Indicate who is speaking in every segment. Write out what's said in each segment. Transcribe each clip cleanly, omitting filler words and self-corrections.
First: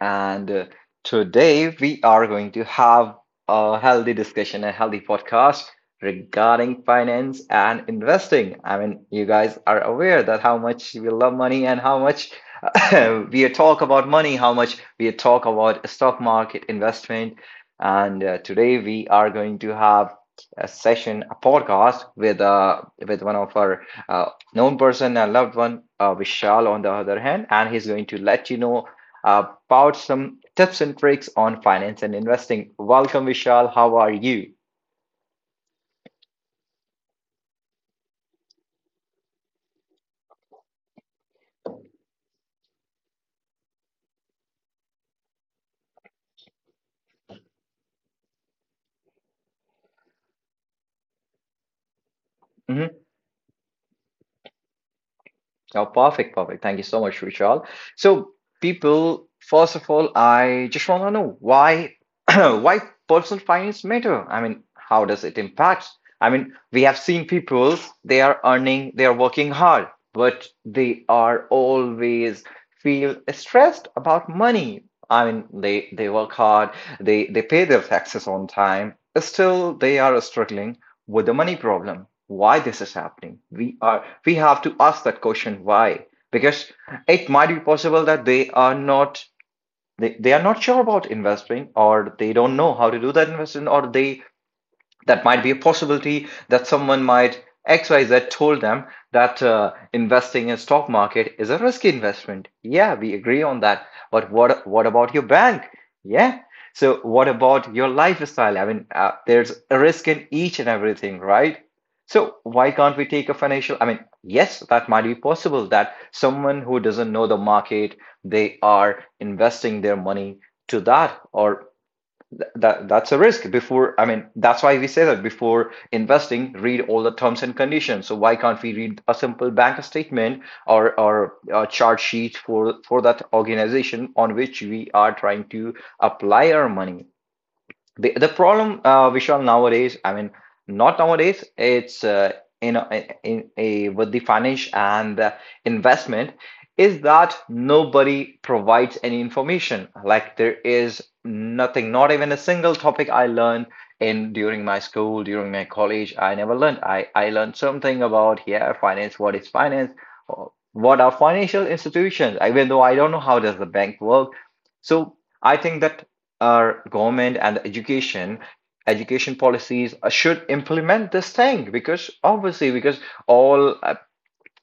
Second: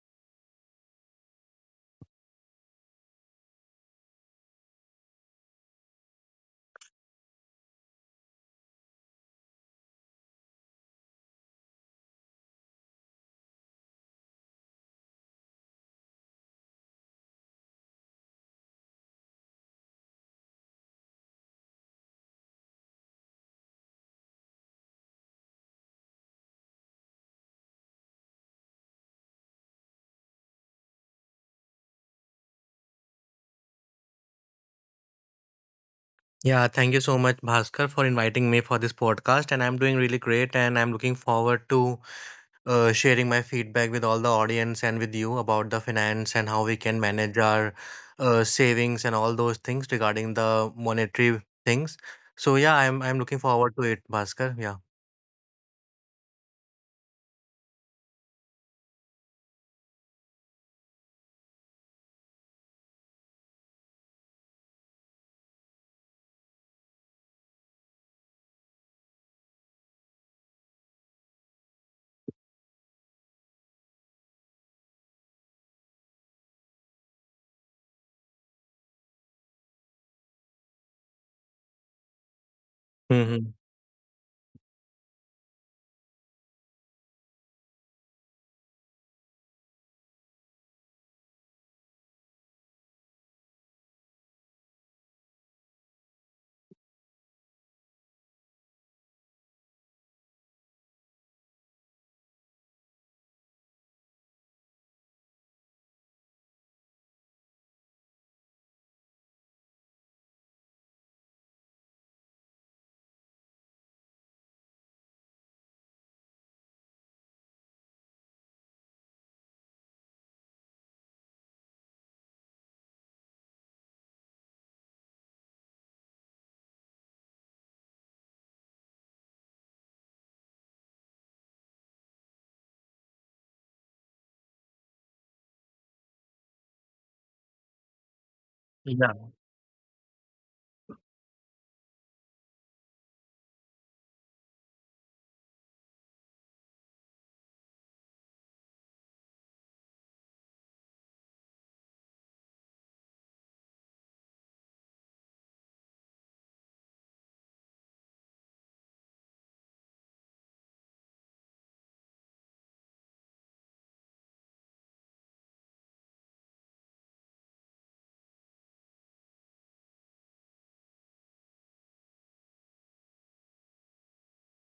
Speaker 1: And Today we are going to have a healthy discussion, a healthy podcast regarding finance and investing. I mean, you guys are aware that how much we love money and how much we talk about money, how much we talk about stock market investment. And Today we are going to have a session, a podcast with one of our uh, known person and loved one, Vishal, on the other hand, and he's going to let you know about some tips and tricks on finance and investing. Welcome, Vishal. How are you?
Speaker 2: Yeah, thank you so much, Bhaskar, for inviting me for this podcast. And I'm doing really great, and I'm looking forward to sharing my feedback with all the audience and with you about the finance and how we can manage our savings and all those things regarding the monetary things. So yeah, I'm
Speaker 1: Mhm.
Speaker 2: I'm looking forward to it, Bhaskar.
Speaker 1: Oh, perfect, perfect. Thank you so much, Vishal. So, people, first of all, I just want to know why why personal finance matter. I mean, how does it impact? I mean, we have seen people, they are earning, they are working hard, but they are always feel stressed about money. I mean, they work hard, they pay their taxes on time, still they are struggling with the money problem. Why this is happening?
Speaker 2: Yeah.
Speaker 1: We have to ask that question, why? Because it might be possible that they are not, they are not sure about investing, or they don't know how to do that investment, or they, that might be a possibility that someone might, XYZ told them that investing in stock market is a risky investment. Yeah, we agree on that. But what about your bank? Yeah. So what about your lifestyle? I mean, there's a risk in each and everything, right? So why can't we take a financial? I mean, yes, that might be possible that someone who doesn't know the market, they are investing their money to that, or that that's a risk before. I mean, that's why we say that before investing, read all the terms and conditions. So why can't we read a simple bank statement, or a chart sheet for that organization on which we are trying to apply our money? The problem, Vishal, nowadays, I mean, not nowadays, it's in, a, in a, with the finance and investment, is that nobody provides any information. Like, there is nothing, not even a single topic I learned in, during my school, during my college. I never learned. I learned something about, yeah, finance. What is finance or what are financial institutions? Even though, I don't know how does the bank work. So I think that our government and the education policies should implement this thing, because obviously, because all,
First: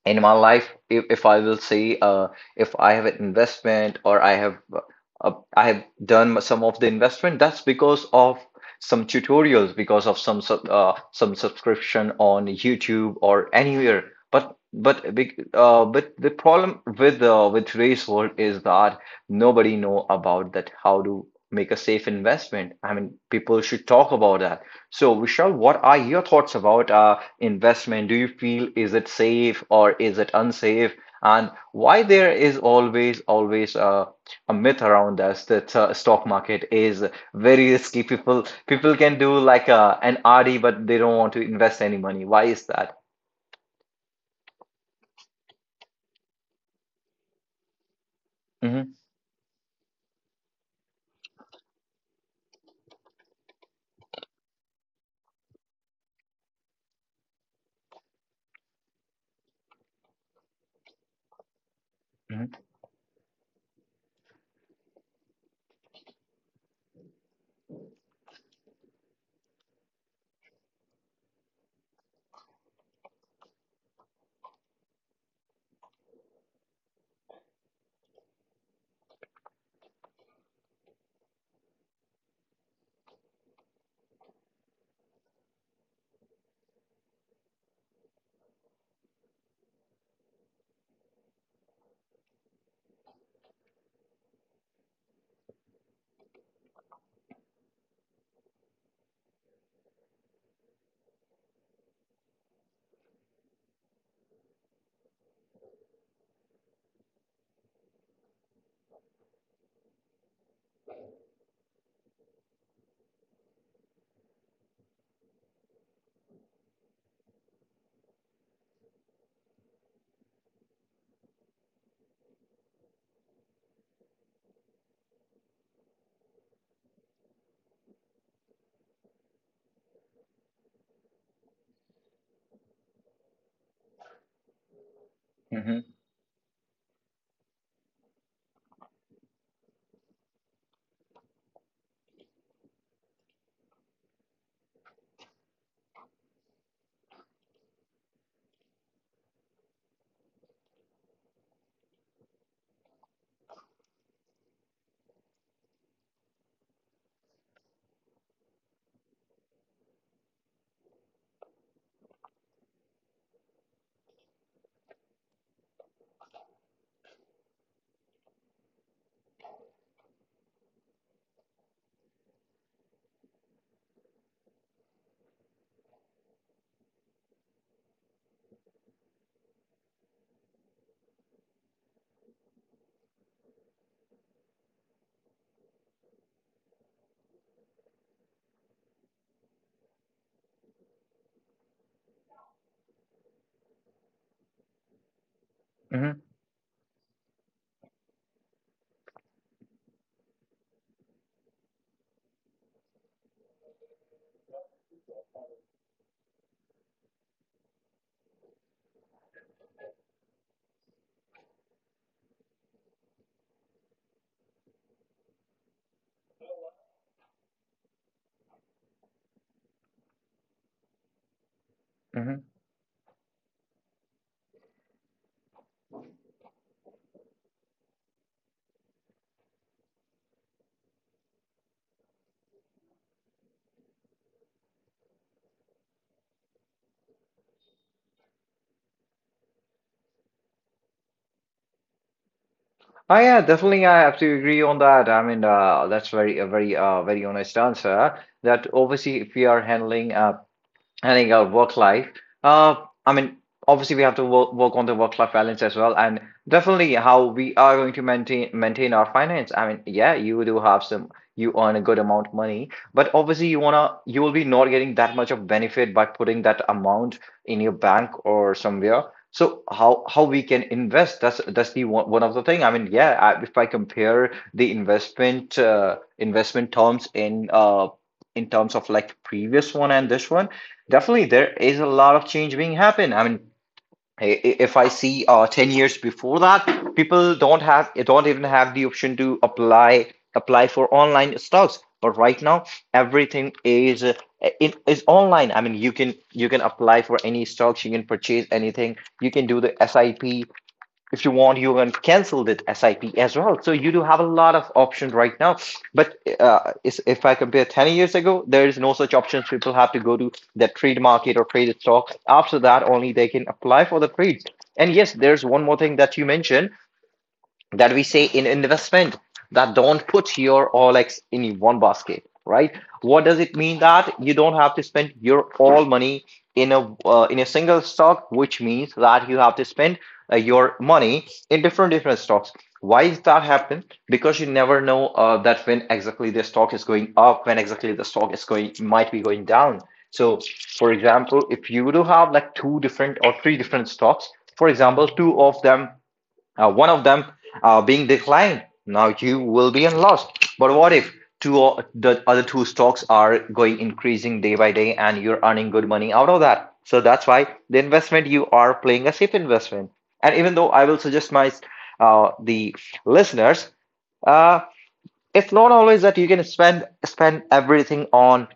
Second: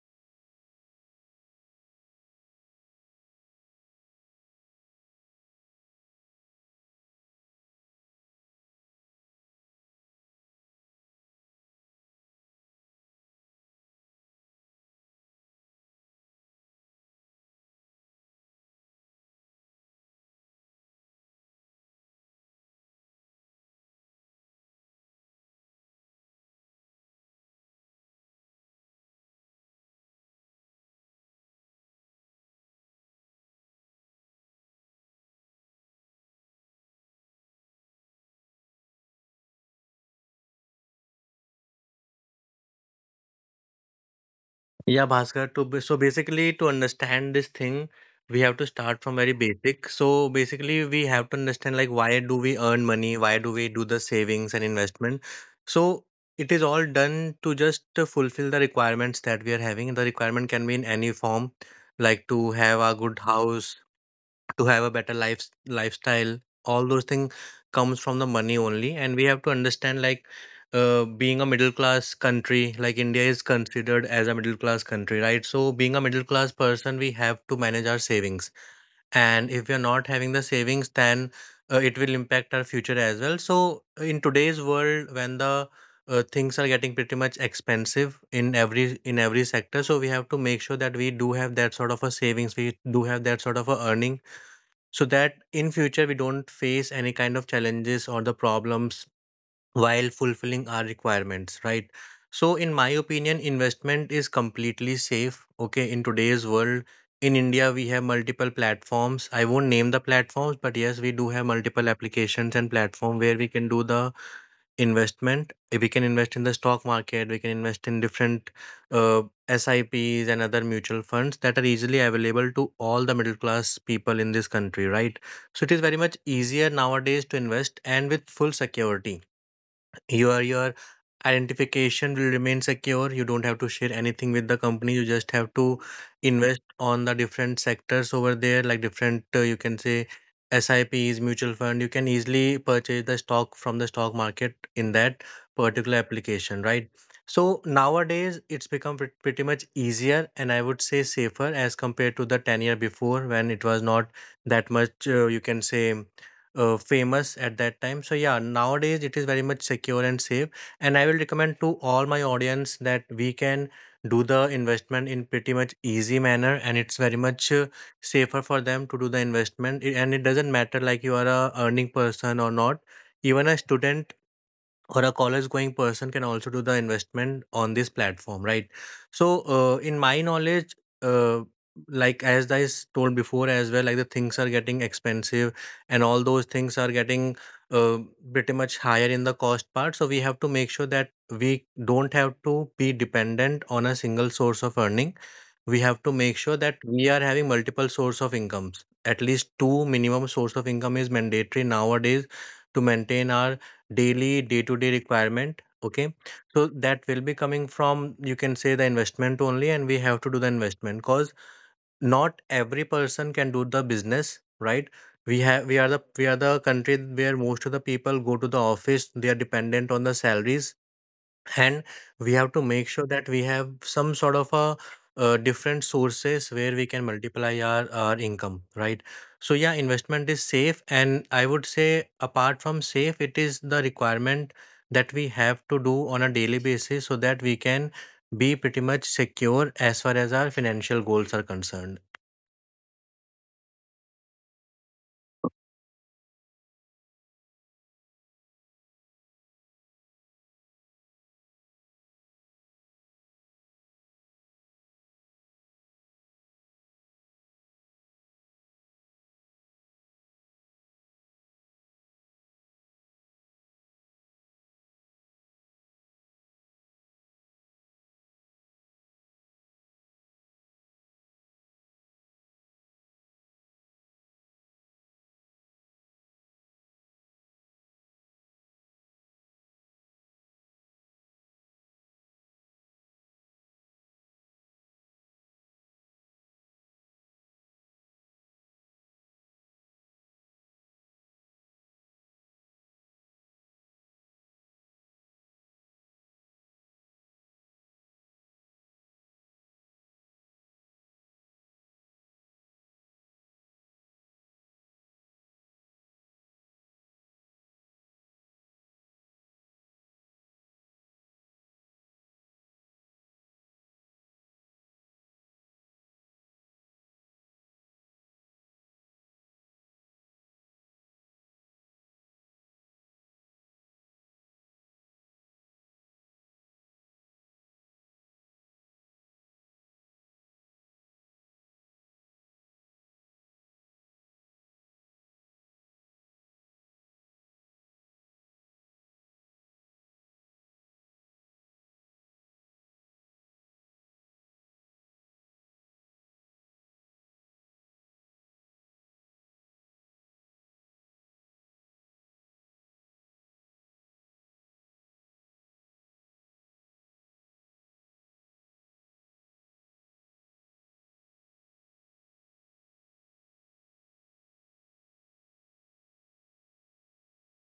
Speaker 1: in my life, if I will say, if I have an investment or I have, uh, I have done some of the investment, that's because of some tutorials, because of some some subscription on YouTube or anywhere. But a big, but the problem with today's world is that nobody know about that, how to make a safe investment. I mean, people should talk about that. So, Vishal, what are your thoughts about investment? Do you feel, is it safe or is it unsafe? And why there is always a myth around us that stock market is very risky? People can do like a, an RD, but they don't want to invest any money. Why is that?
Speaker 2: Yeah, Bhaskar, so basically to understand this thing, we have to
Speaker 1: Hmm.
Speaker 2: start from very basic. So basically we have to understand like why do we earn money, why do we do the savings and investment. So it is all done to just to fulfill the requirements that we are having. The requirement can be in any form,
Speaker 1: Hmm.
Speaker 2: like to have a good house, to have a better lifestyle, all those things comes from the money only. And we have to understand like, being a middle class country, like India is considered as a middle class country, right? So being a middle class person, we have to manage our savings. And if we are not having the savings, then it will impact our future as well. So in today's world, when the things are getting pretty much expensive in every sector, so we have to make sure that we do have that sort of a savings, we do have that sort of a earning so that in future we don't face any kind of challenges or the problems while fulfilling our requirements, right? So in my opinion, investment is completely safe, okay, in today's world. In India we have multiple platforms. I won't name the platforms, but yes, we do have multiple applications and platform where we can do the investment. We can invest in the stock market. We can invest in different uh, SIPs and other mutual funds that are easily available to all the middle class people in this country, right? So it is very much easier nowadays to invest, and with full security your identification will remain secure. You don't have to share anything with the company. You just
Speaker 1: Hmm.
Speaker 2: have to invest on the different sectors over there, like different, you can say, sips, mutual fund. You can easily purchase the stock from the stock market in that particular application, right? So nowadays it's become pretty much easier, and I would say safer as compared to the 10 year before, when it was not that much, you can say, famous at that time. So yeah, nowadays it is very much secure and safe. And I will recommend to all my audience that we can do the investment in pretty much easy manner, and it's very much safer for them to do the investment. And it doesn't matter like you are a earning person or not. Even a student or a college going person can also do the investment on this platform, right? So in my knowledge, uh, like as I told before as well, like the things are getting expensive and all those things are getting uh, pretty much higher in the cost part. So we have to make sure that we don't have to be dependent on a single source of earning.
Speaker 1: Hmm.
Speaker 2: We have to make sure that we are having multiple source of incomes. At least two minimum source of income is mandatory nowadays to maintain our daily day to day requirement, okay? So that will be coming from, you can say, the investment only. And we have to do the investment, cause not every person can do the business, right? We have, we are the country where most of the people go to the office. They are dependent on the salaries.
Speaker 1: Hmm.
Speaker 2: And we have to make sure that we have some sort of a different sources where we can multiply our income, right? So yeah, investment is safe, and I would say apart from safe it is the requirement that we have to do on a daily basis so that we can be pretty much secure as far as our financial goals are concerned.
Speaker 1: Oh yeah, definitely. I have to agree on that. I mean, that's very a very honest answer. That obviously, if we are handling, I think, our work life. Uh, I mean, obviously we have to work on the work-life balance as well, and definitely how we are going to maintain our finance. I mean, yeah, you do have some, you earn a good amount of money, but obviously you will be not getting that much of benefit by putting that amount in your bank or somewhere. So how we can invest? That's the one, one of the thing. I mean, yeah, I, if I compare the investment terms in terms of like previous one and this one. Definitely, there is a lot of change being happen. I mean, if I see 10 years before that, people don't have, don't even have the option to apply for online stocks. But right now, everything is it is online. I mean, you can apply for any stocks, you can purchase anything, you can do the SIP. If you want, you can cancel that SIP as well, so you do have a lot of options right now. But if I compare 10 years ago, there is no such options. People have to go to the trade market or traded stock. After that only they can apply for the trade. And yes, there's one more thing that you mentioned, that we say in investment, that don't put your all eggs in one basket, right? What does it mean? That you don't have to spend your all money in a single stock, which means that you have to spend your money in different stocks. Why does that happen? Because you never know, that when exactly the stock is going up, when exactly the stock is going, might be going down. So, for example, if you do have like two different or three different stocks, for example, two of them, one of them, being declined, now you will be in loss. But what if the other two stocks are going, increasing day by day, and you're earning good money out of that? So that's why the investment, you are playing a safe investment. And even though, I will suggest my, the listeners, uh, it's not always that you can spend everything on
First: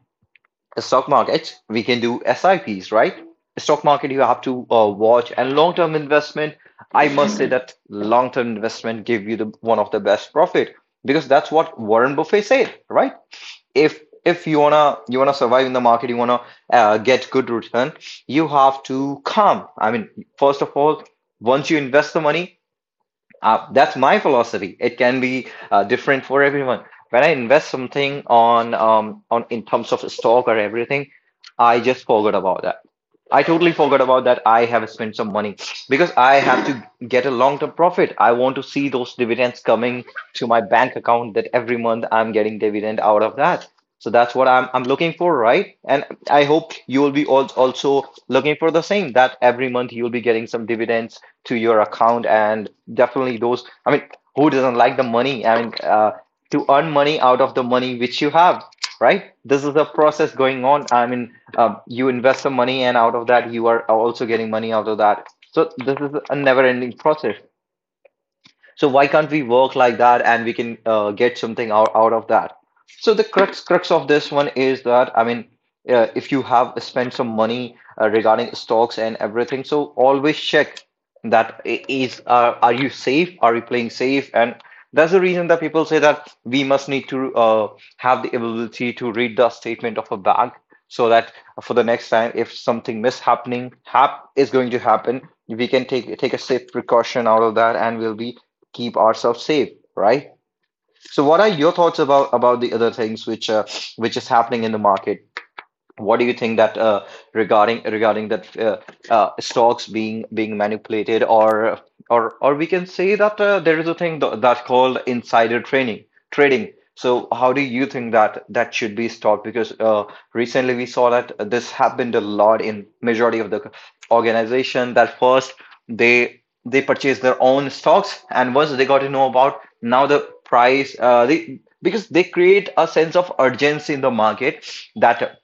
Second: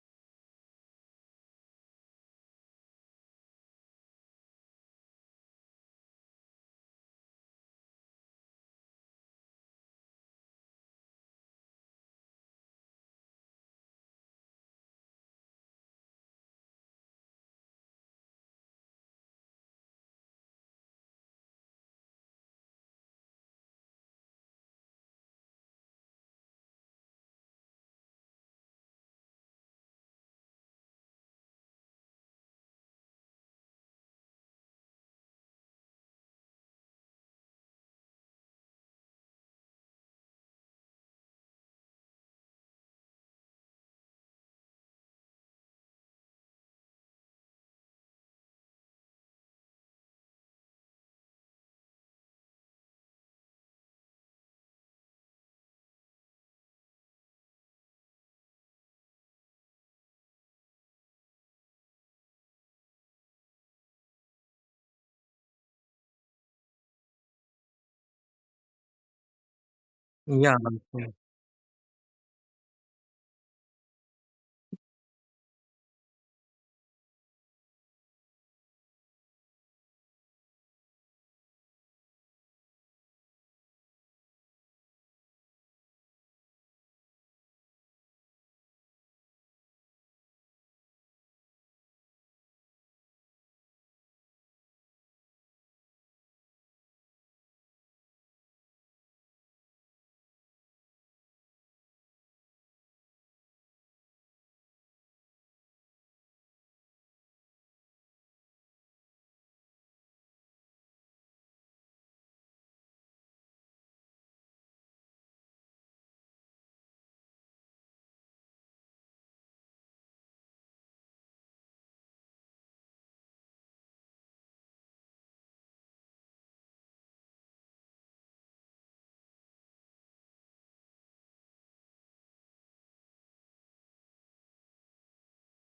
Speaker 1: the stock market. We can do SIPs, right? The stock market, you have to watch, and long term investment. I must say that long term investment give you the one of the best profit, because that's what Warren Buffett said, right? If if you wanna survive in the market, you wanna get good return, you have to come. I mean, first of all, once you invest the money, that's my philosophy. It can be different for everyone. When I invest something on, on, in terms of stock or everything, I just forgot about that. I totally forgot about that. I have spent some money because I have to get a long term profit. I want to see those dividends coming to my bank account, that every month I'm getting dividend out of that. So that's what I'm looking for, right? And I hope you will be, also looking for the same, that every month you'll be getting some dividends to your account. And definitely those, I mean, who doesn't like the money? I mean, to earn money out of the money which you have, right? This is a process going on. I mean, you invest some money, and out of that, you are also getting money out of that. So this is a never-ending process. So why can't we work like that,
Speaker 2: Yeah.
Speaker 1: and we can get something out of that? So the crux of this one is that, I mean, if you have spent some money regarding stocks and everything, so always check that, is, are you safe? Are you playing safe? And that's the reason that people say that we must need to have the ability to read the statement of a bank, so that for the next time, if something mishappening hap is going to happen, we can take a safe precaution out of that, and we'll be keep ourselves safe, right? So, what are your thoughts about the other things which is happening in the market? What do you think that regarding, that stocks being, manipulated, or we can say that there is a thing th that called insider trading. So how do you think that that should be stopped? Because recently we saw that this happened a lot in majority of the organization that first they purchased their own stocks and once they got to know about now the price, they because they create a sense of urgency in the market that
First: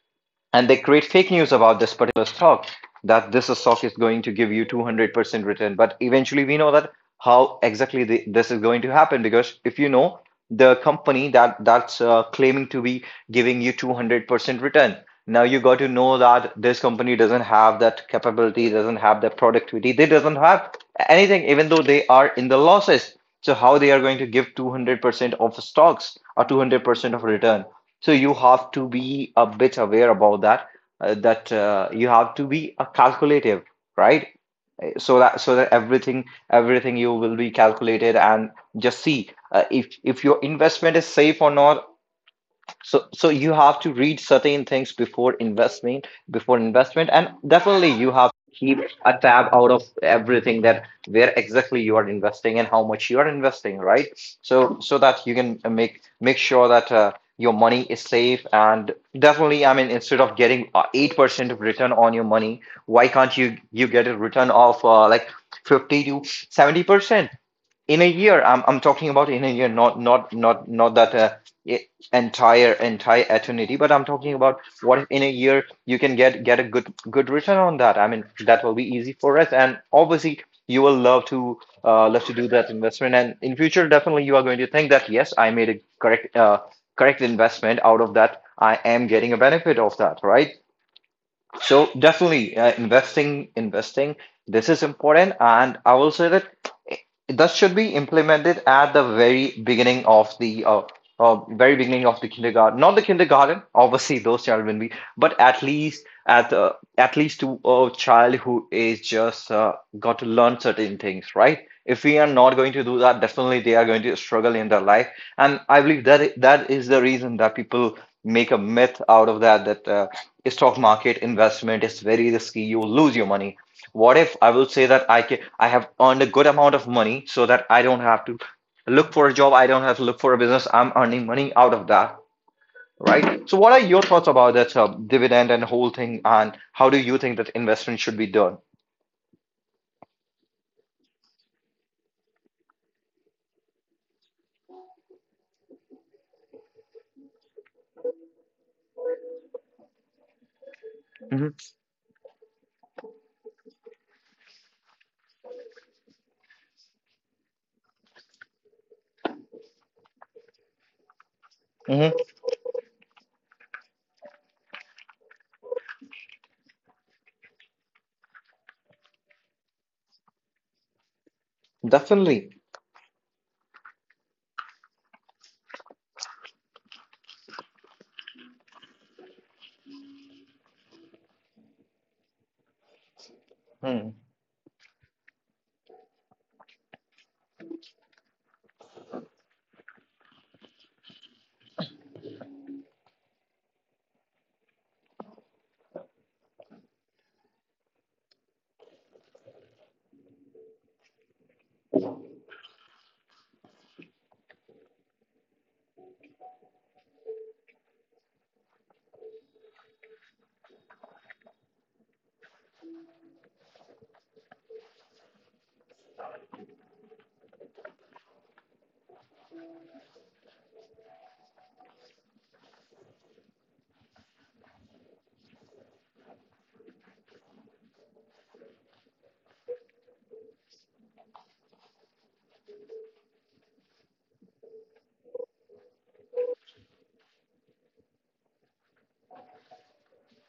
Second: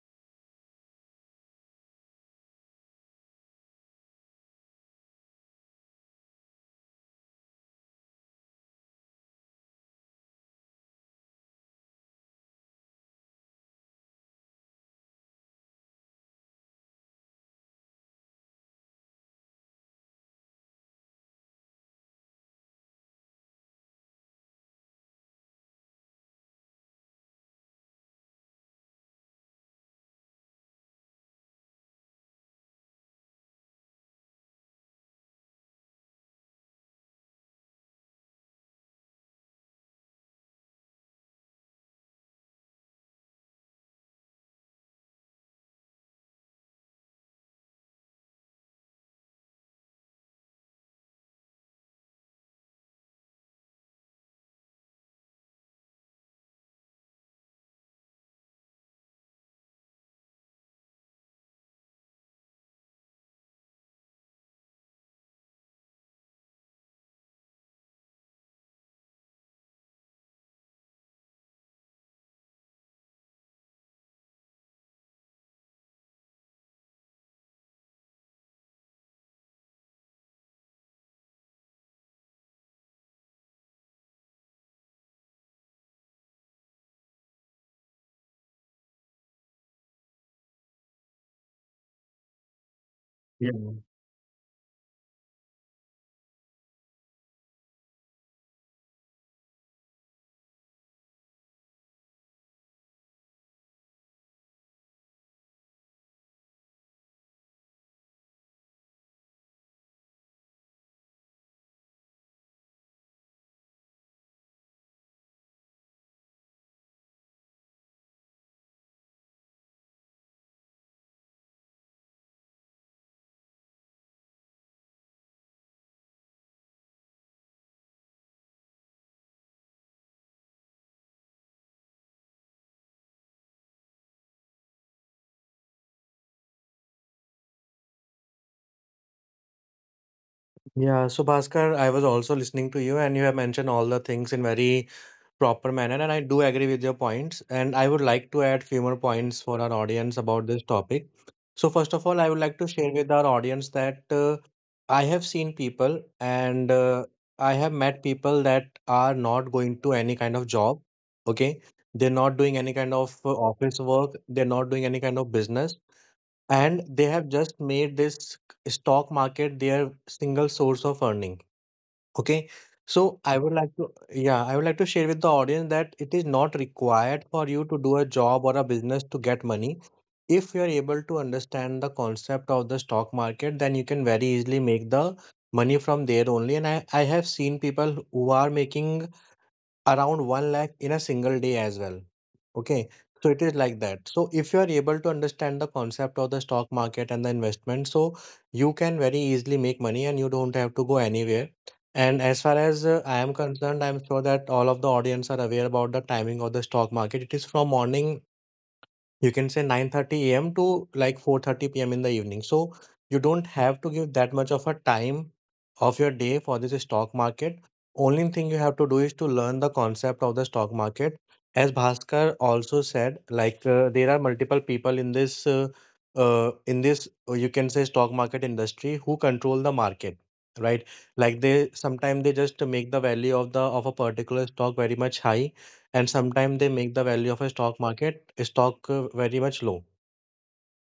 Speaker 1: and they create fake news about this particular stock that this stock is going to give you 200% return, but eventually we know that how exactly this is going to happen. Because if you know the company that's claiming to be giving you 200% return, now you got to know that this company doesn't have that capability, doesn't have that productivity, they doesn't have anything, even though they are in the losses. So how they are going to give 200% of stocks or 200% of return? So you have to be a bit aware about that, that you have to be a calculative, right? So that so that everything everything you will be calculated and just see if your investment is safe or not. So so you have to read certain things before investment before investment, and definitely you have to keep a tab out of everything, that where exactly you are investing and how much you are investing, right? So so that you can make sure that your money is safe. And definitely, I mean, instead of getting 8% of return on your money, why can't you get a return of like 50 to 70% in a year? I'm talking about in a year, not e- entire eternity, but I'm talking about what if in a year you can get a good return on that. I mean, that will be easy for us, and obviously you will love to love to do that investment. And in future, definitely you are going to think that yes, I made a correct correct investment out of that. I am getting a benefit of that, right? So definitely,
Speaker 2: Yeah.
Speaker 1: investing, investing, this is important. And I will say that that should be implemented at the very beginning of the very beginning of the kindergarten. Not the kindergarten, obviously those children will be, but at least to a child who is just got to learn certain things, right? If we are not going to do that, definitely they are going to struggle in their life. And I believe that that is the reason that people make a myth out of that, that stock market investment is very risky, you will lose your money. What if I will say that I have earned a good amount of money so that I don't have to look for a job, I don't have to look for a business, I'm earning money out of that, right? So what are your thoughts about that dividend and whole thing, and how do you think that investment should be done?
Speaker 2: Yeah, so Bhaskar, I was also listening to you, and you have mentioned all the things in very proper manner, and I do agree with your points, and I would like to add few more points for our audience about this topic. So
Speaker 1: Hmm.
Speaker 2: first of all, I would like to share with our audience that I have seen people and, I have met people that are not going to any kind of job, okay? They're not
Speaker 1: Hmm.
Speaker 2: doing any kind of office work. They're not doing any kind of business. And they have just made this stock market their single source of earning. Okay.
Speaker 1: Definitely.
Speaker 2: So I would like to, yeah, I would like to share with the audience that it is not required for you to do a job or a business to get money. If you are able to understand the concept of the stock market, then you can very easily
Speaker 1: Hmm.
Speaker 2: make the money from there only. And I have seen people who are making around 1 lakh in a single day as well, okay? So it is like that. So if you are able to understand the concept of the stock market and the investment, so you can very easily make money and you don't have to go anywhere. And as far as I am concerned, I am sure that all of the audience are aware about the timing of the stock market. It is from morning, you can say, 9:30 AM to like 4:30 PM in the evening. So you don't have to give that much of a time of your day for this stock market. Only thing you have to do is to learn the concept of the stock market. As Bhaskar also said, like, there are multiple people in this you can say stock market industry who control the market, right? Like they, sometimes they just make the value of a particular stock very much high, and sometimes they make the value of a stock market stock very much low.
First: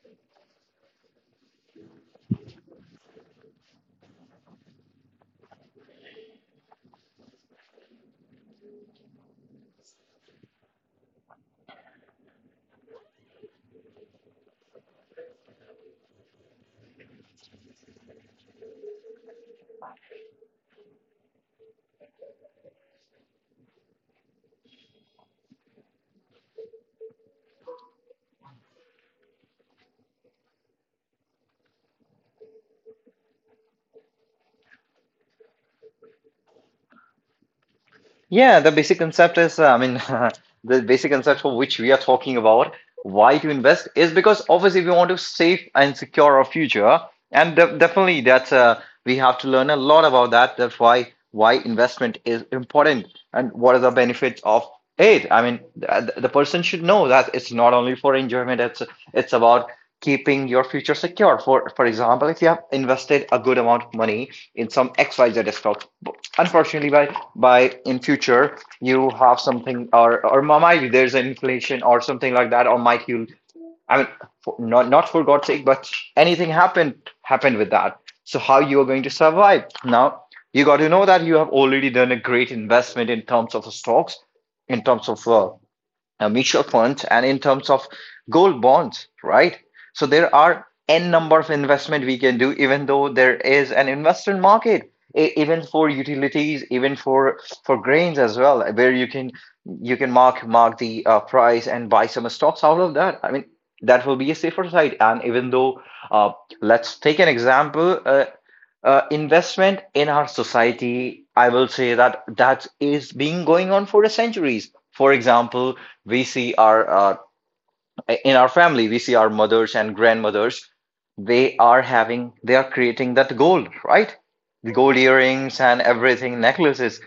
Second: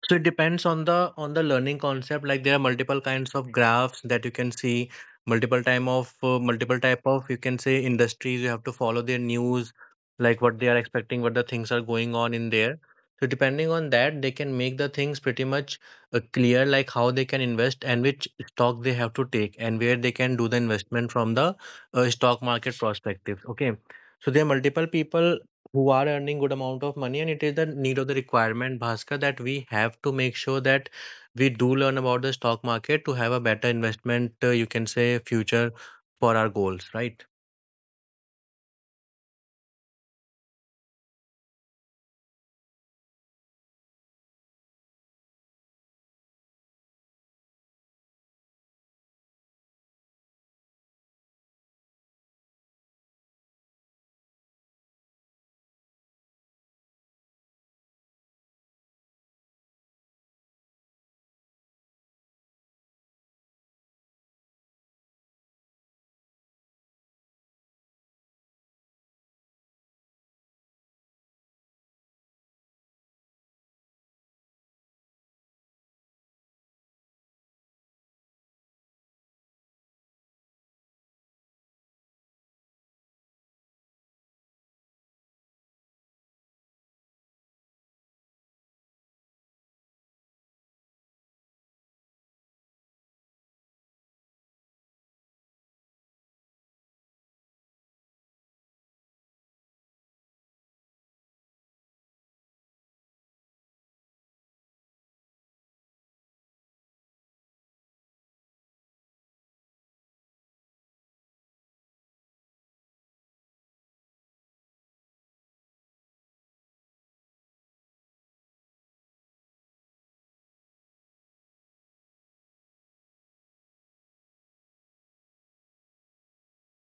Speaker 2: So it depends on the, learning concept. Like there are multiple kinds of graphs that you can see, multiple time of, multiple type of, you can say, industries. You have to follow their news, like what they are expecting, what the things are going on in there. So depending on that, they can make the things pretty much clear, like how they can invest and which stock they have to take and where they can do the investment from the stock market perspective, okay? So there are multiple people who are earning good amount of money, and it is the need of the requirement, Bhaskar, that we have to make sure that we do learn about the stock market to have a better investment, you can say, future for our goals, right?
Speaker 1: Yeah, the basic concept is, I mean, the basic concept for which we are talking about why to invest is because obviously we want to save and secure our future, and definitely that's we have to learn a lot about that. That's why investment is important and what are the benefits of it. I mean, the person should know that it's not only for enjoyment. It's about keeping your future secure. For example, if you have invested a good amount of money in some XYZ stock, unfortunately by in future you have something, or might there's an inflation or something like that, or might you, I mean, for, not for god's sake, but anything happened with that, so how you are going to survive now? You got to know that you have already done a great investment in terms of stocks, in terms of mutual funds, and in terms of gold bonds, right? So there are n number of investment we can do, even though there is an investment market, even for utilities, even for grains as well, where you can mark the price and buy some stocks out of that. I mean, that will be a safer side. And even though, uh, let's take an example. Investment in our society, I will say that that is being going on for centuries. For example, we see our in our family we see our mothers and grandmothers, they are creating that gold, right? The gold earrings and everything, necklaces.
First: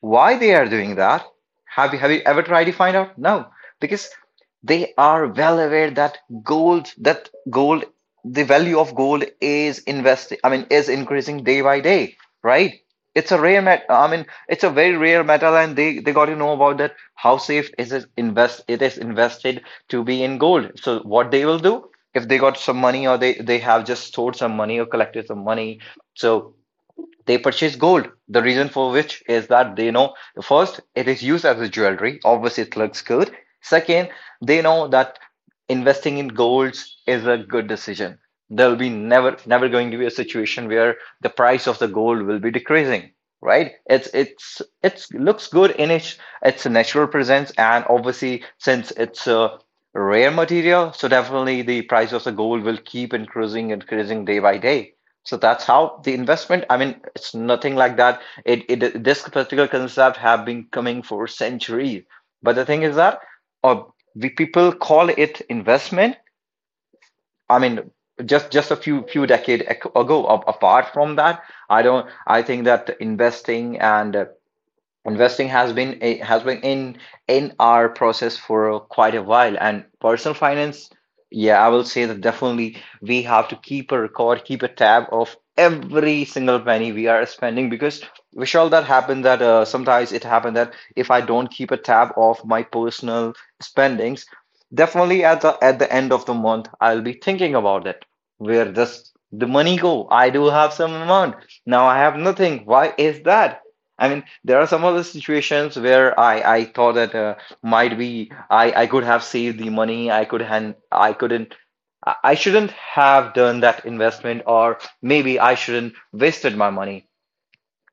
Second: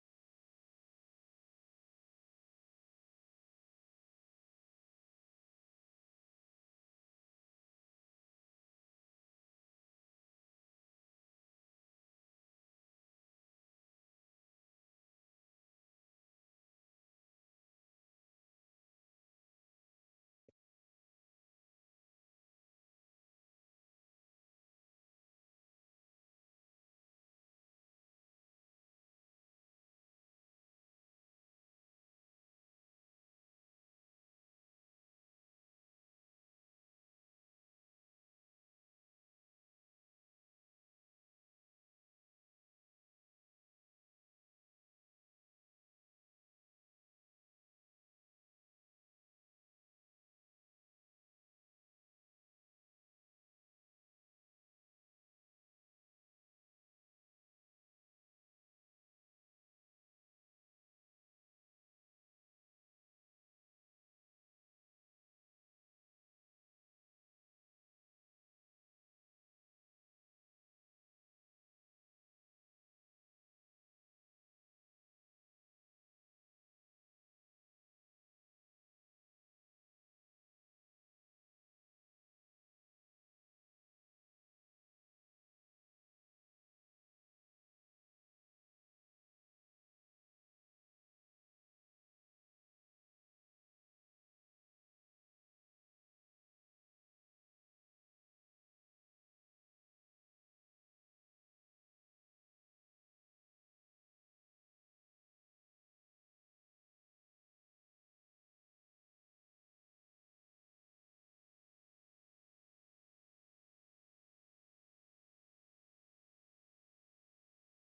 Speaker 1: Why they are doing that? Have you ever tried to find out? No, because they are well aware that gold, the value of gold is investing, I mean, is increasing day by day, right? It's a rare met I mean, it's a very rare metal, and they got to know about that, how safe is it is invested to be in gold. So what they will do, if they got some money, or they have just stored some money or collected some money, so they purchase gold. The reason for which is that they know, first, it is used as a jewelry. Obviously, it looks good. Second, they know that investing in golds is a good decision. There'll be never going to be a situation where the price of the gold will be decreasing, right? It's looks good in its natural presence, and obviously since it's a rare material, so definitely the price of the gold will keep increasing day by day. So that's how the investment, I mean, it's nothing like that. It, this particular concept have been coming for centuries. But the thing is that uh, we people call it investment. I mean, just a few decades ago. Apart from that, I don't. I think that investing and investing has been a, has been in our process for quite a while. And personal finance, yeah, I will say that definitely we have to keep a record, keep a tab of every single penny we are spending, because Vishal, that happened that sometimes it happened that if I don't keep a tab of my personal spendings, definitely at the end of the month I'll be thinking about it, where does the money go? I do have some amount, now I have nothing, why is that? I mean, there are some other situations where I thought that might be I could have saved the money. I could hand I couldn't I shouldn't have done that investment, or maybe I shouldn't wasted my money.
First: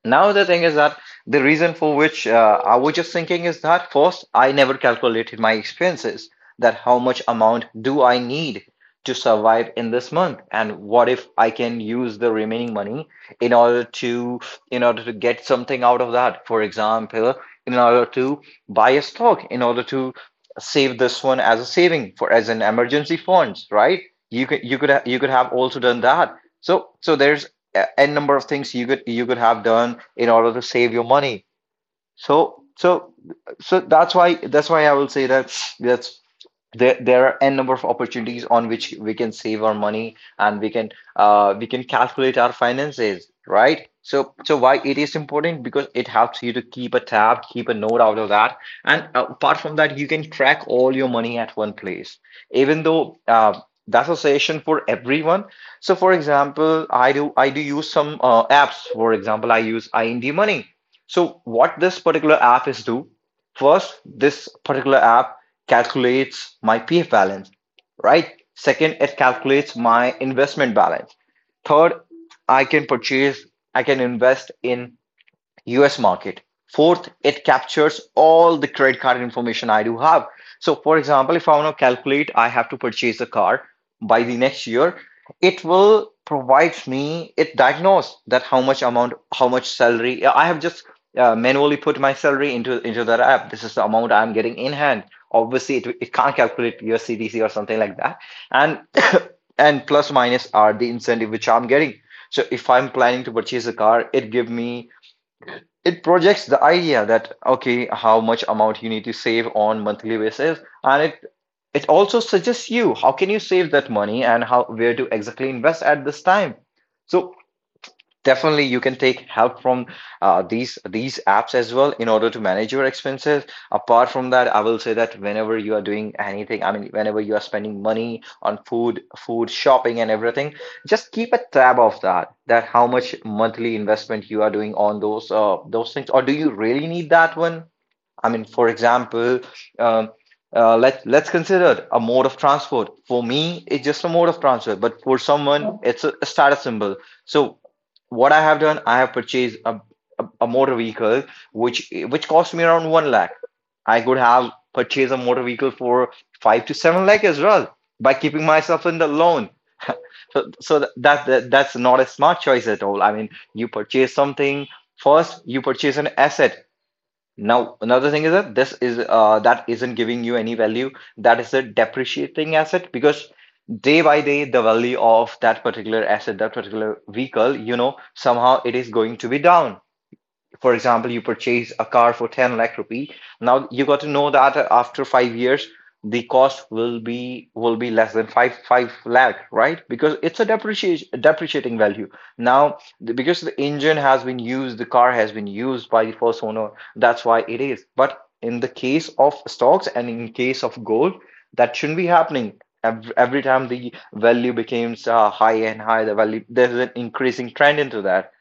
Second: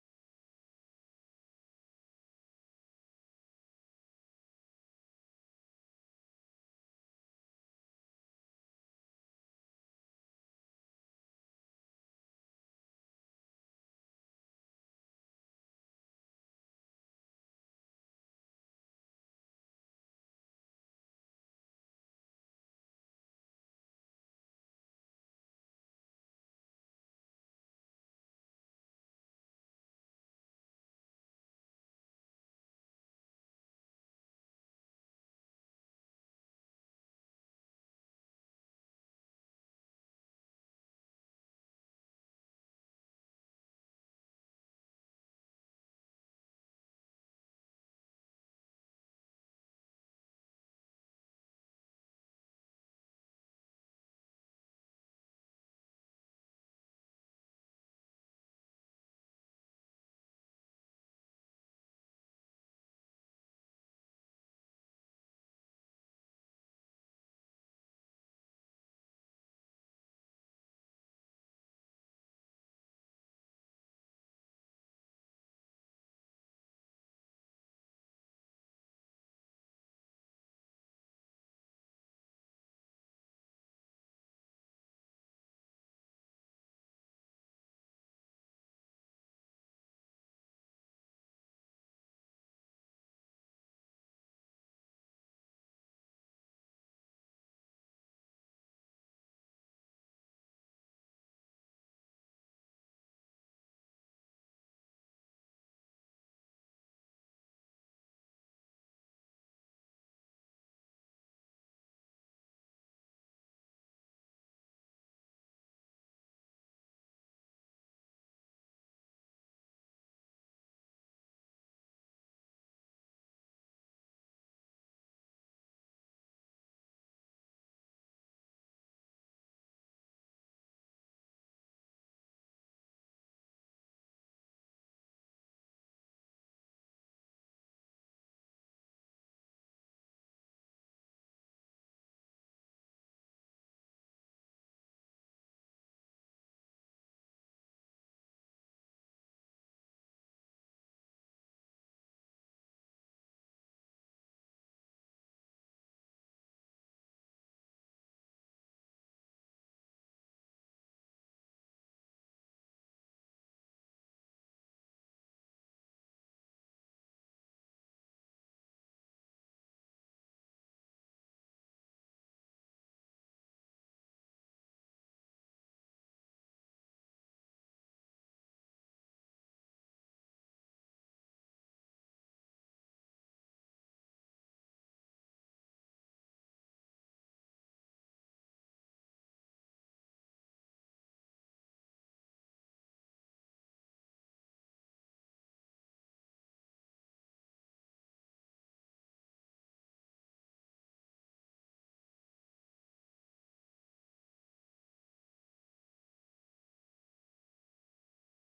Speaker 1: Now the thing is that the reason for which I was just thinking is that, first, I never calculated my expenses, that how much amount do I need to survive in this month, and what if I can use the remaining money in order to get something out of that. For example, in order to buy a stock, in order to save this one as a saving for as an emergency funds, right? You could have also done that. So so there's N number of things you could have done in order to save your money. so so that's why I will say that that's, there are n number of opportunities on which we can save our money and we can calculate our finances, right? So so why it is important? Because it helps you to keep a tab, keep a note out of that. And apart from that, you can track all your money at one place. Even though that's a session for everyone. So for example, I do use some apps. For example, I use Ind Money. So what this particular app is do, first, this particular app calculates my PF balance, right? Second, it calculates my investment balance. Third, I can purchase, I can invest in US market. Fourth, it captures all the credit card information I do have. So, for example, if I want to calculate I have to purchase a car by the next year, it will provide me, it diagnose that how much amount, how much salary. I have just manually put my salary into that app. This is the amount I'm getting in hand. Obviously, it can't calculate your CDC or something like that. And and plus minus are the incentive which I'm getting. So if I'm planning to purchase a car, it give me, it projects the idea that okay, how much amount you need to save on monthly basis, and it also suggests you how can you save that money and how where to exactly invest at this time. So definitely you can take help from these apps as well in order to manage your expenses. Apart from that, I will say that whenever you are doing anything, I mean whenever you are spending money on food shopping and everything, just keep a tab of that, that how much monthly investment you are doing on those things, or do you really need that one? I mean, for example, um, let's consider a mode of transport. For me, it's just a mode of transport, but for someone, it's a status symbol. So, what I have done, I have purchased a motor vehicle which cost me around one lakh. I could have purchased a motor vehicle for five to seven lakh as well by keeping myself in the loan. So that's not a smart choice at all. I mean, you purchase something first. You purchase an asset now. Another thing is that this is that isn't giving you any value. That is a depreciating asset because day by day, the value of that particular asset, that particular vehicle, somehow it is going to be down. For example, you purchase a car for 10 lakh rupee. Now you got to know that after 5 years, the cost will be less than five lakh, right? Because it's a depreciation depreciating value. Now, because the engine has been used, the car has been used by the first owner. That's why it is. But in the case of stocks and in case of gold, that shouldn't be happening. Every time the value becomes high and high, the value, there's an increasing trend into that.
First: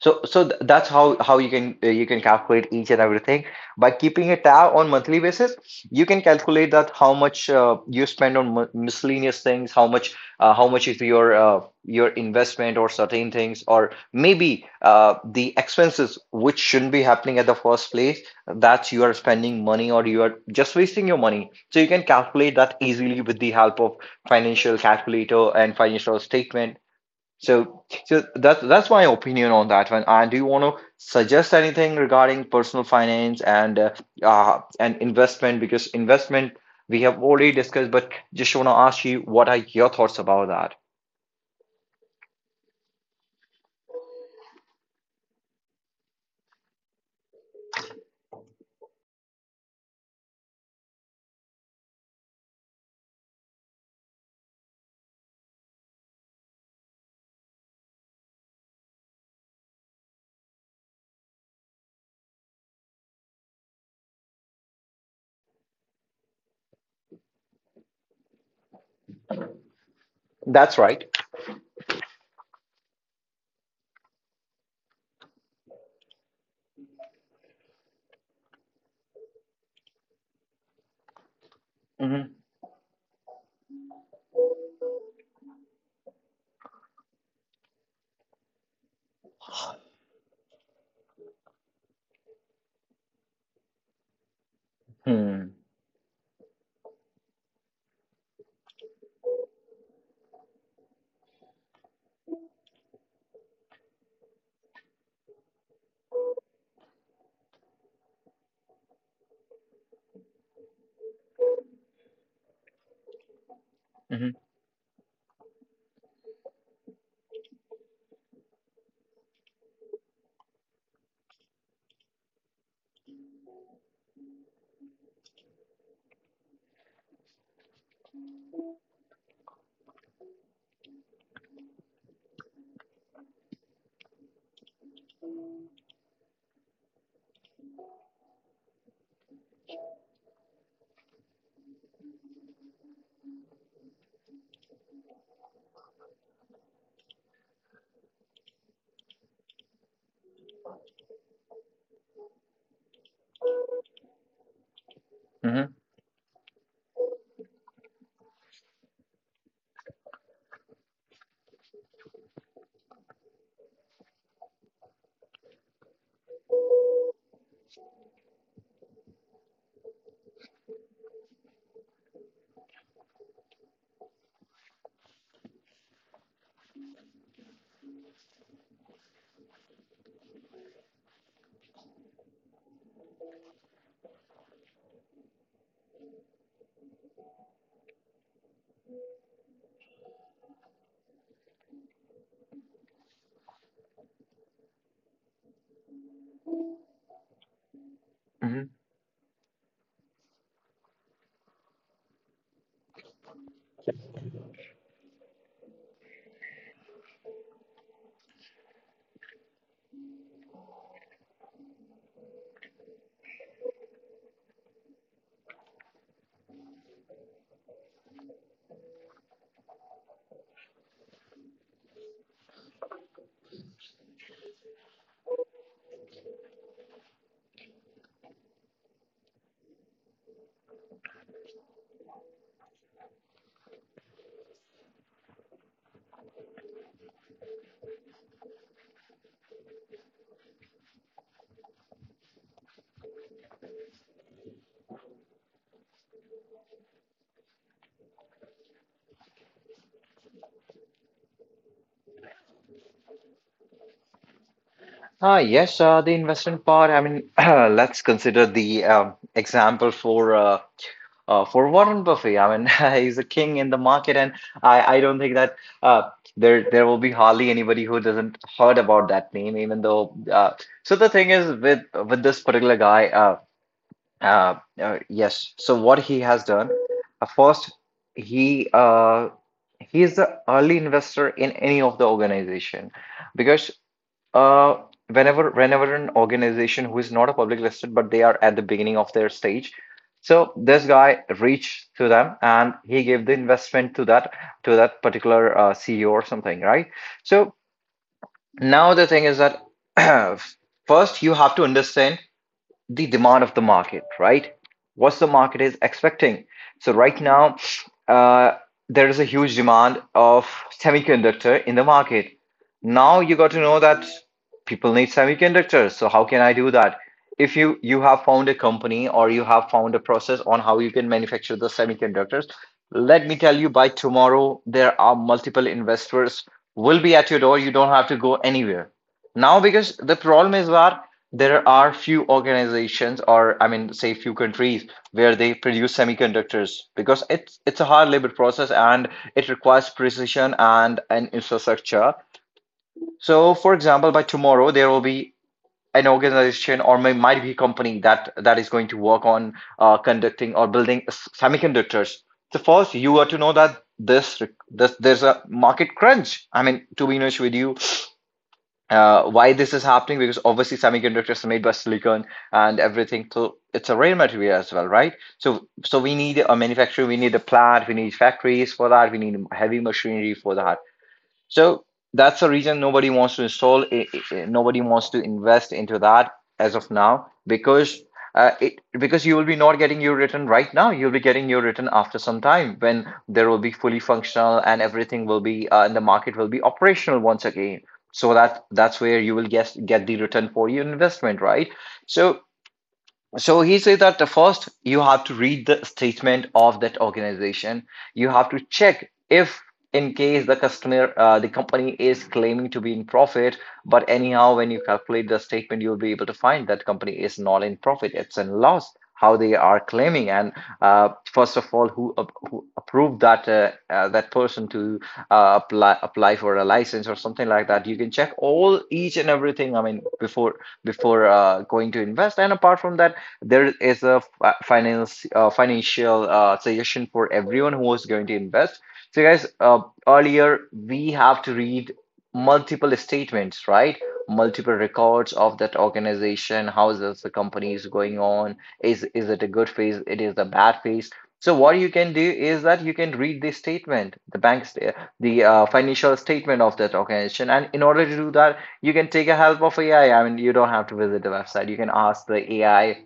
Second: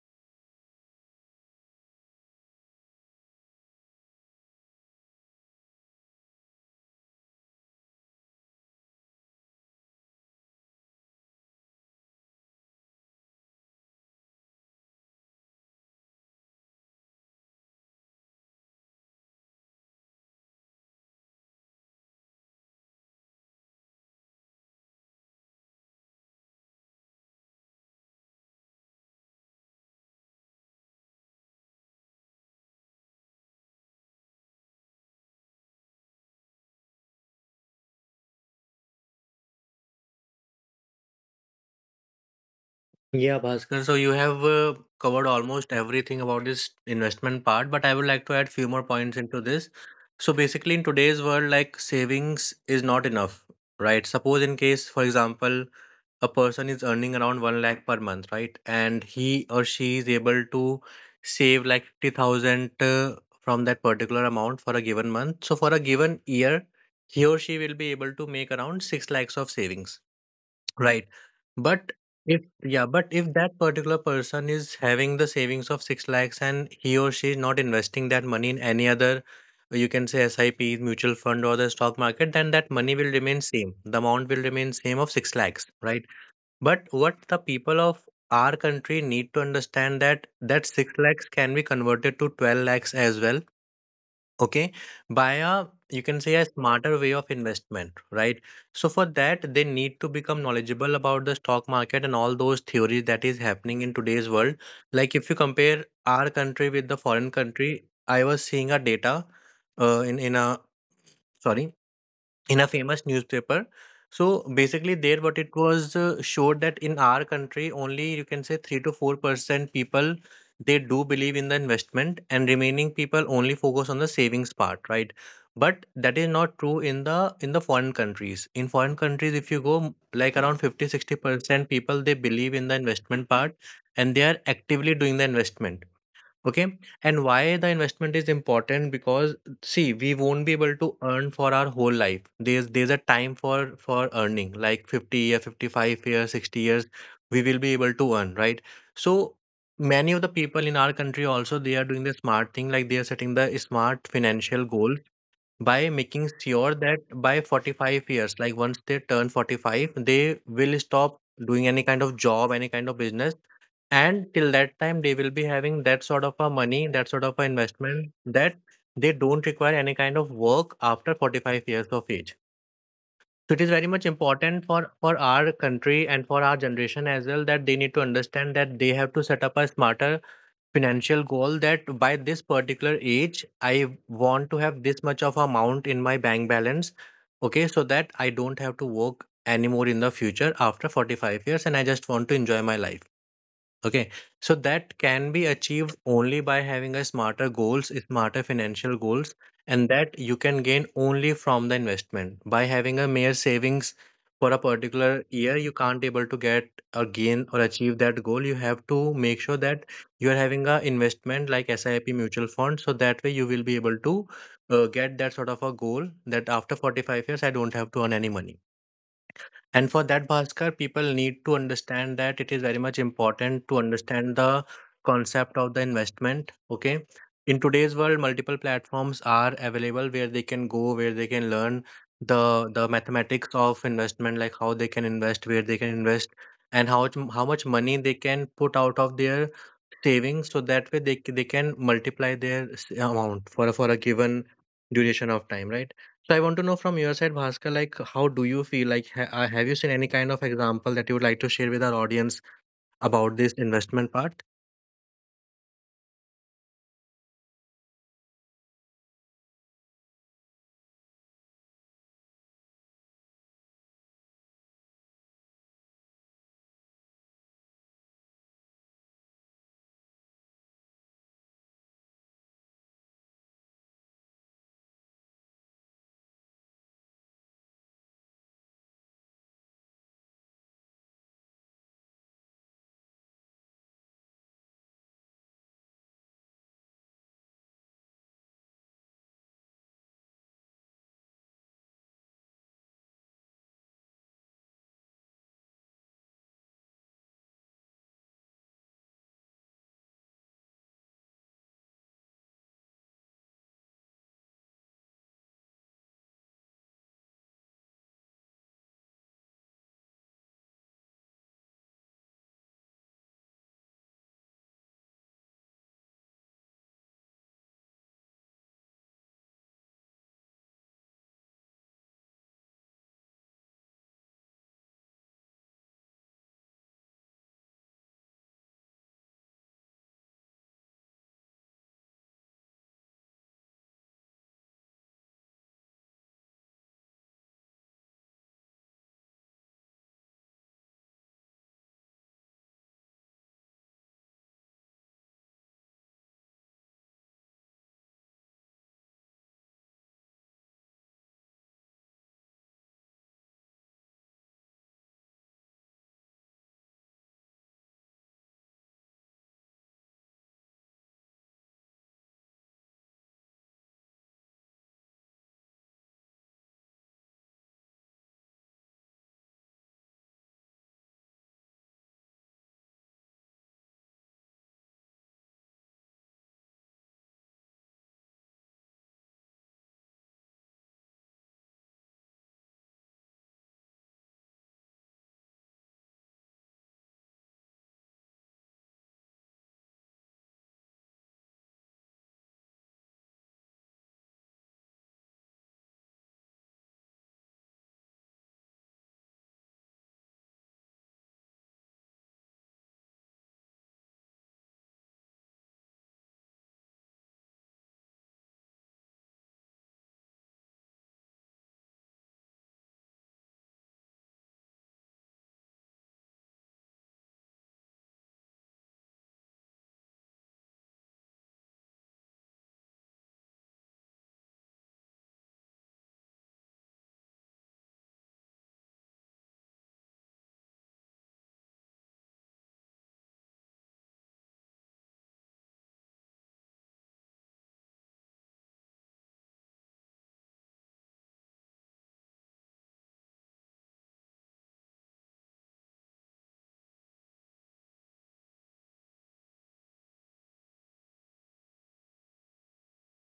Speaker 1: So, that's how you can calculate each and everything by keeping a tab on monthly basis. You can calculate that how much you spend on m miscellaneous things, how much is your investment or certain things, or maybe the expenses which shouldn't be happening at the first place. That's you are spending money or you are just wasting your money. So you can calculate that easily with the help of financial calculator and financial statement. So that's my opinion on that one. And do you want to suggest anything regarding personal finance and investment? Because investment we have already discussed, but just want to ask you what are your thoughts about that?
Speaker 2: Yeah, Bhaskar. So you have covered almost everything about this investment part, but I would like to add few more points into this. So basically, in today's world, like, savings is not enough, right? Suppose in case, for example, a person is earning around 1 lakh per month, right? And he or she is able to save like 50,000, from that particular amount for a given month. So for a given year, he or she will be able to make around 6 lakhs of savings.
Speaker 1: That's
Speaker 2: Right.
Speaker 1: right.
Speaker 2: But, if, yeah, but if that particular person is having the savings of 6 lakhs and he or she is not investing that money in any other, you can say, SIP, mutual fund, or the stock market,
Speaker 1: Hmm.
Speaker 2: then that money will remain same. The amount will remain same of 6 lakhs, right? But what the people of our country need to understand that that 6 lakhs can be converted to 12 lakhs as well, okay, by
Speaker 1: Hmm.
Speaker 2: a, you can say, a smarter way of investment, right? So for that they need to become knowledgeable about the stock market and all those theories that is happening in today's world. Like if you compare our country with the foreign country, I was seeing a data in a sorry, in a famous newspaper. So
Speaker 1: Mhm,
Speaker 2: basically, there what it was showed that in our country, only, you can say, 3 to 4% people, they do believe in the investment, and remaining people only focus on the savings part, right? But that is not true in the, foreign countries. In foreign countries, if you go like around 50, 60% people, they believe in the investment part, and they are actively doing the investment, okay? And why the investment is important? Because see, we won't be able to earn for our whole life. There's a time for earning, like 50 year, 55 years, 60 years we will be able to earn, right? So many of the people in our country also, they are doing the smart thing, like they are setting the smart financial goal by
Speaker 1: mhm,
Speaker 2: making sure that by 45 years, like once they turn 45, they will stop doing any kind of job, any kind of business. And till that time, they will be having that sort of a money, that sort of a investment, that they don't require any kind of work after 45 years of age. So it is very much important for, our country and for our generation as well, that they need to understand that they have to set up a smarter financial goal, that by this particular age, I want to have this much of amount in my bank balance. Okay, so that I don't have to work anymore in the future after 45 years, and I just want to enjoy my life. Okay, so that can be achieved only by having a smarter goals, smarter
Speaker 1: mhm.
Speaker 2: financial goals, and that you can gain only from the investment. By having a mere savings for a particular year, you can't able to get or gain or achieve that goal. You have to make sure that you are having a investment like SIP mutual fund, so that way you will be able to get that sort of a goal that after 45 years I don't have to earn any money. And for that, Bhaskar, people need to understand that it is very much important to understand the concept of the investment. Okay. In today's world, multiple platforms are available where they can go, where they can learn the mathematics of investment, like how they can invest, where they can invest, and how much money they can put out of their savings, so that way they they can multiply their amount for a given duration of time, right? So I want to know from your side, Bhaskar, like, how do you feel, like have you seen any kind of example that you would like to share with our audience about this investment part?
Speaker 1: Ah, yes, the investment part. I mean, let's consider the example for Warren Buffett. I mean, he's a king in the market, and I don't think that uh, there will be hardly anybody who doesn't heard about that name, even though. So the thing is with this particular guy, yes. So what he has done, first he uh, he is the early investor in any of the organization, because uh, whenever an organization who is not a public listed, but they are at the beginning of their stage. So this guy reached to them and he gave the investment to that particular CEO or something, right? So now the thing is that first you have to understand the demand of the market, right? What's the market is expecting? So right now, uh, there is a huge demand of semiconductor in the market. Now you got to know that people need semiconductors. So how can I do that? If you have found a company or you have found a process on how you can manufacture the semiconductors, let me tell you by tomorrow there are multiple investors will be at your door. You don't have to go anywhere now because the problem is that there are few organizations, or I mean, say few countries where they produce semiconductors because it's a hard labor process and it requires precision and an infrastructure. So, for example, by tomorrow there will be an organization or may, might be a company that is going to work on conducting or building semiconductors. So first, you are to know that this there's a market crunch. I mean, to be honest with you, why this is happening, because obviously semiconductors are made by silicon and everything, so it's a rare material as well, right? So so we need a manufacturer, we need a plant, we need factories for that, we need heavy machinery for that. So that's the reason nobody wants to install, nobody wants to invest into that as of now because it because you will be not getting your return right now. You'll be getting your return after some time when there will be fully functional and everything will be and the market will be operational once again. So that's where you will get the return for your investment, right? So so he says that first you have to read the statement of that organization. You have to check if, in case the customer, the company is claiming to be in profit, but anyhow, when you calculate the statement, you'll be able to find that company is not in profit; it's in loss. How they are claiming, and first of all, who, who approved that that person to apply for a license or something like that? You can check all each and everything. I mean, before going to invest. And apart from that, there is a finance financial suggestion for everyone who is going to invest. So, guys, earlier we have to read multiple statements, right? Multiple records of that organization. How is this, the company is going on? Is it a good phase? It is a bad phase. So what you can do is that you can read the statement, the bank's the financial statement of that organization, and in order to do that, you can take a help of AI. I mean, you don't have to visit the website. You can ask the AI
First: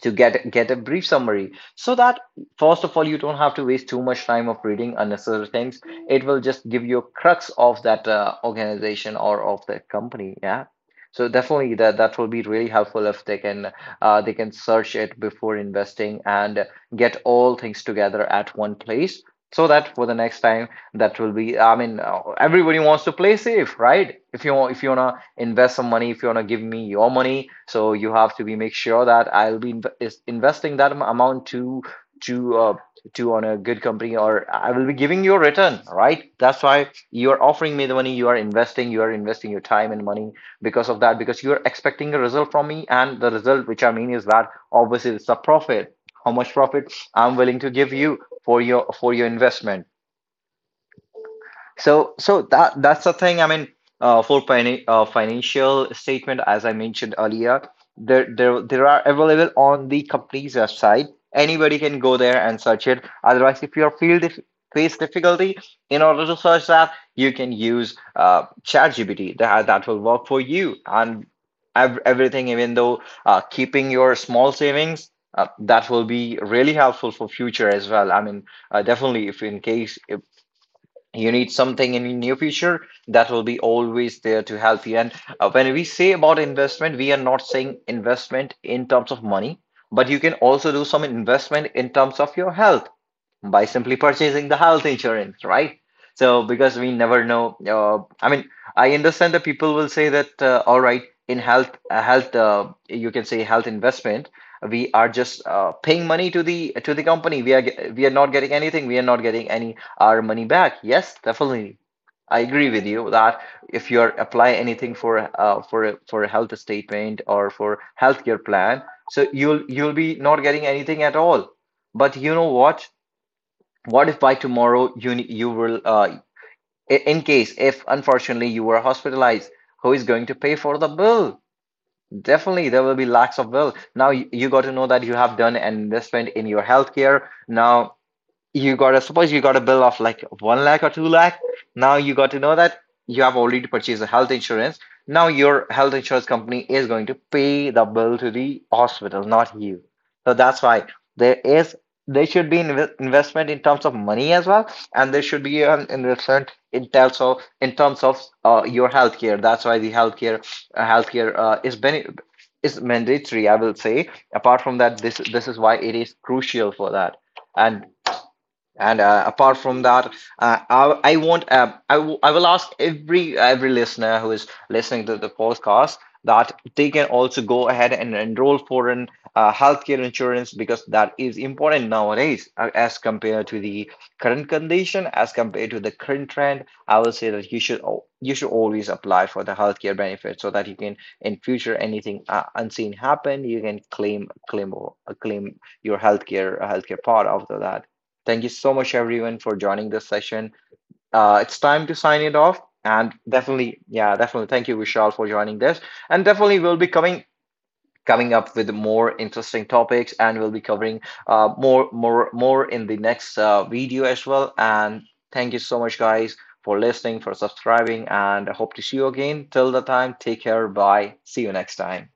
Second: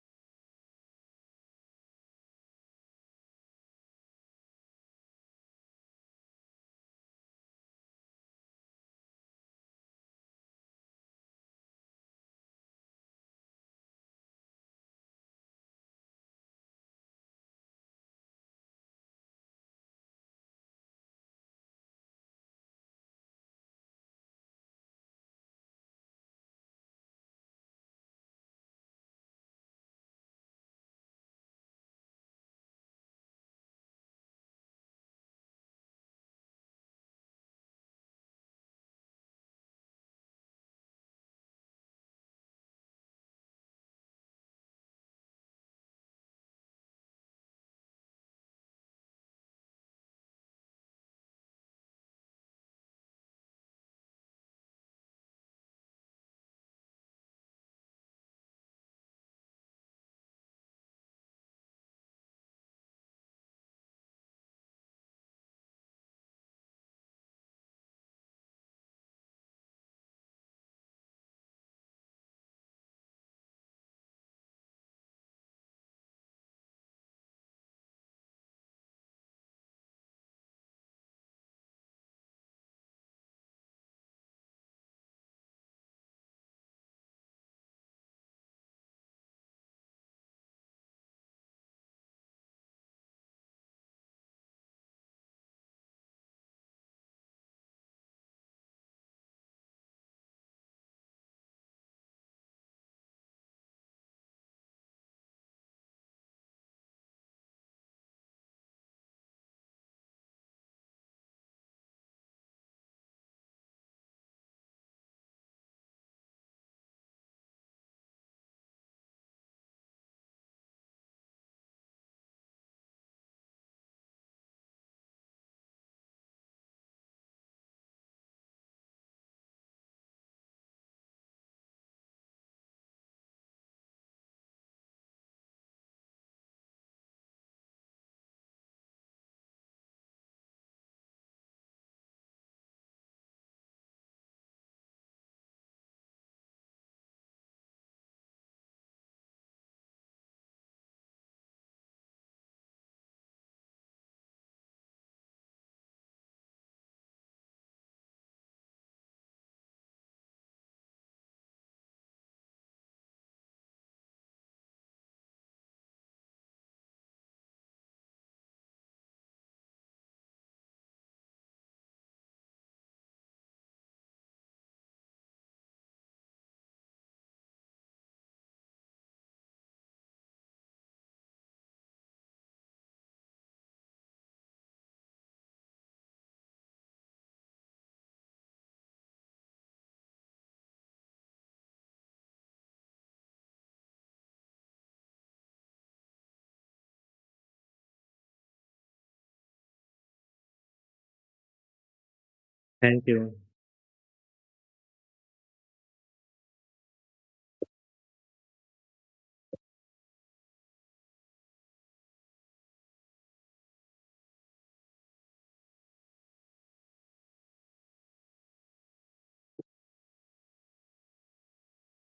Speaker 1: to get a brief summary so that first of all you don't have to waste too much time of reading unnecessary things. It will just give you a crux of that organization or of that company, yeah. So definitely that will be really helpful if they can they can search it before investing and get all things together at one place so that for the next time that will be, I mean, everybody wants to play safe, right? If you, if you want to invest some money, if you want to give me your money, so you have to be make sure that I'll be investing that amount to uh, to on a good company or I will be giving you a return, right? That's why you're offering me the money. You are investing, you are investing your time and money because of that, because you're expecting a result from me, and the result which I mean is that obviously it's the profit. How much profit I'm willing to give you for your investment. So, that's the thing. I mean, for financial statement, as I mentioned earlier, there are available on the company's website. Anybody can go there and search it. Otherwise, if you are feel dif face difficulty in order to search that, you can use ChatGPT. That will work for you and ev everything. Even though keeping your small savings. That will be really helpful for future as well. I mean, definitely, if in case if you need something in near future, that will be always there to help you. And when we say about investment, we are not saying investment in terms of money, but you can also do some investment in terms of your health by simply purchasing the health insurance, right? So, because we never know, I mean, I understand that people will say that, all right, in health, health, you can say health investment, we are just paying money to the company. We are we are not getting anything. We are not getting any our money back. Yes, definitely, I agree with you that if you are apply anything for a health statement or for healthcare plan, so you'll be not getting anything at all. But you know what? What if by tomorrow you you will in case if unfortunately you were hospitalized, who is going to pay for the bill? Definitely there will be lakhs of bill. Now you got to know that you have done an investment in your healthcare. Now you gotta suppose you got a bill of like one lakh or two lakh. Now you got to know that you have already purchased a health insurance. Now your health insurance company is going to pay the bill to the hospital, not you. So that's why there is there should be investment in terms of money as well, and there should be an investment in terms of your healthcare. That's why the healthcare healthcare is mandatory, I will say. Apart from that, this is why it is crucial for that. And apart from that, I want I will ask every listener who is listening to the podcast that they can also go ahead and enroll for an healthcare insurance because that is important nowadays as compared to the current condition, as compared to the current trend. I will say that you should you should always apply for the healthcare benefit so that you can in future anything unseen happen, you can claim your healthcare part after that. Thank you so much, everyone, for joining this session. It's time to sign it off.
Speaker 2: Thank
Speaker 1: And
Speaker 2: you.
Speaker 1: definitely, yeah, definitely. Thank you, Vishal, for joining this. And definitely, we'll be coming up with more interesting topics, and we'll be covering more in the next video as well. And thank you so much, guys, for listening, for subscribing, and I hope to see you again. Till the time, take care. Bye. See you next time.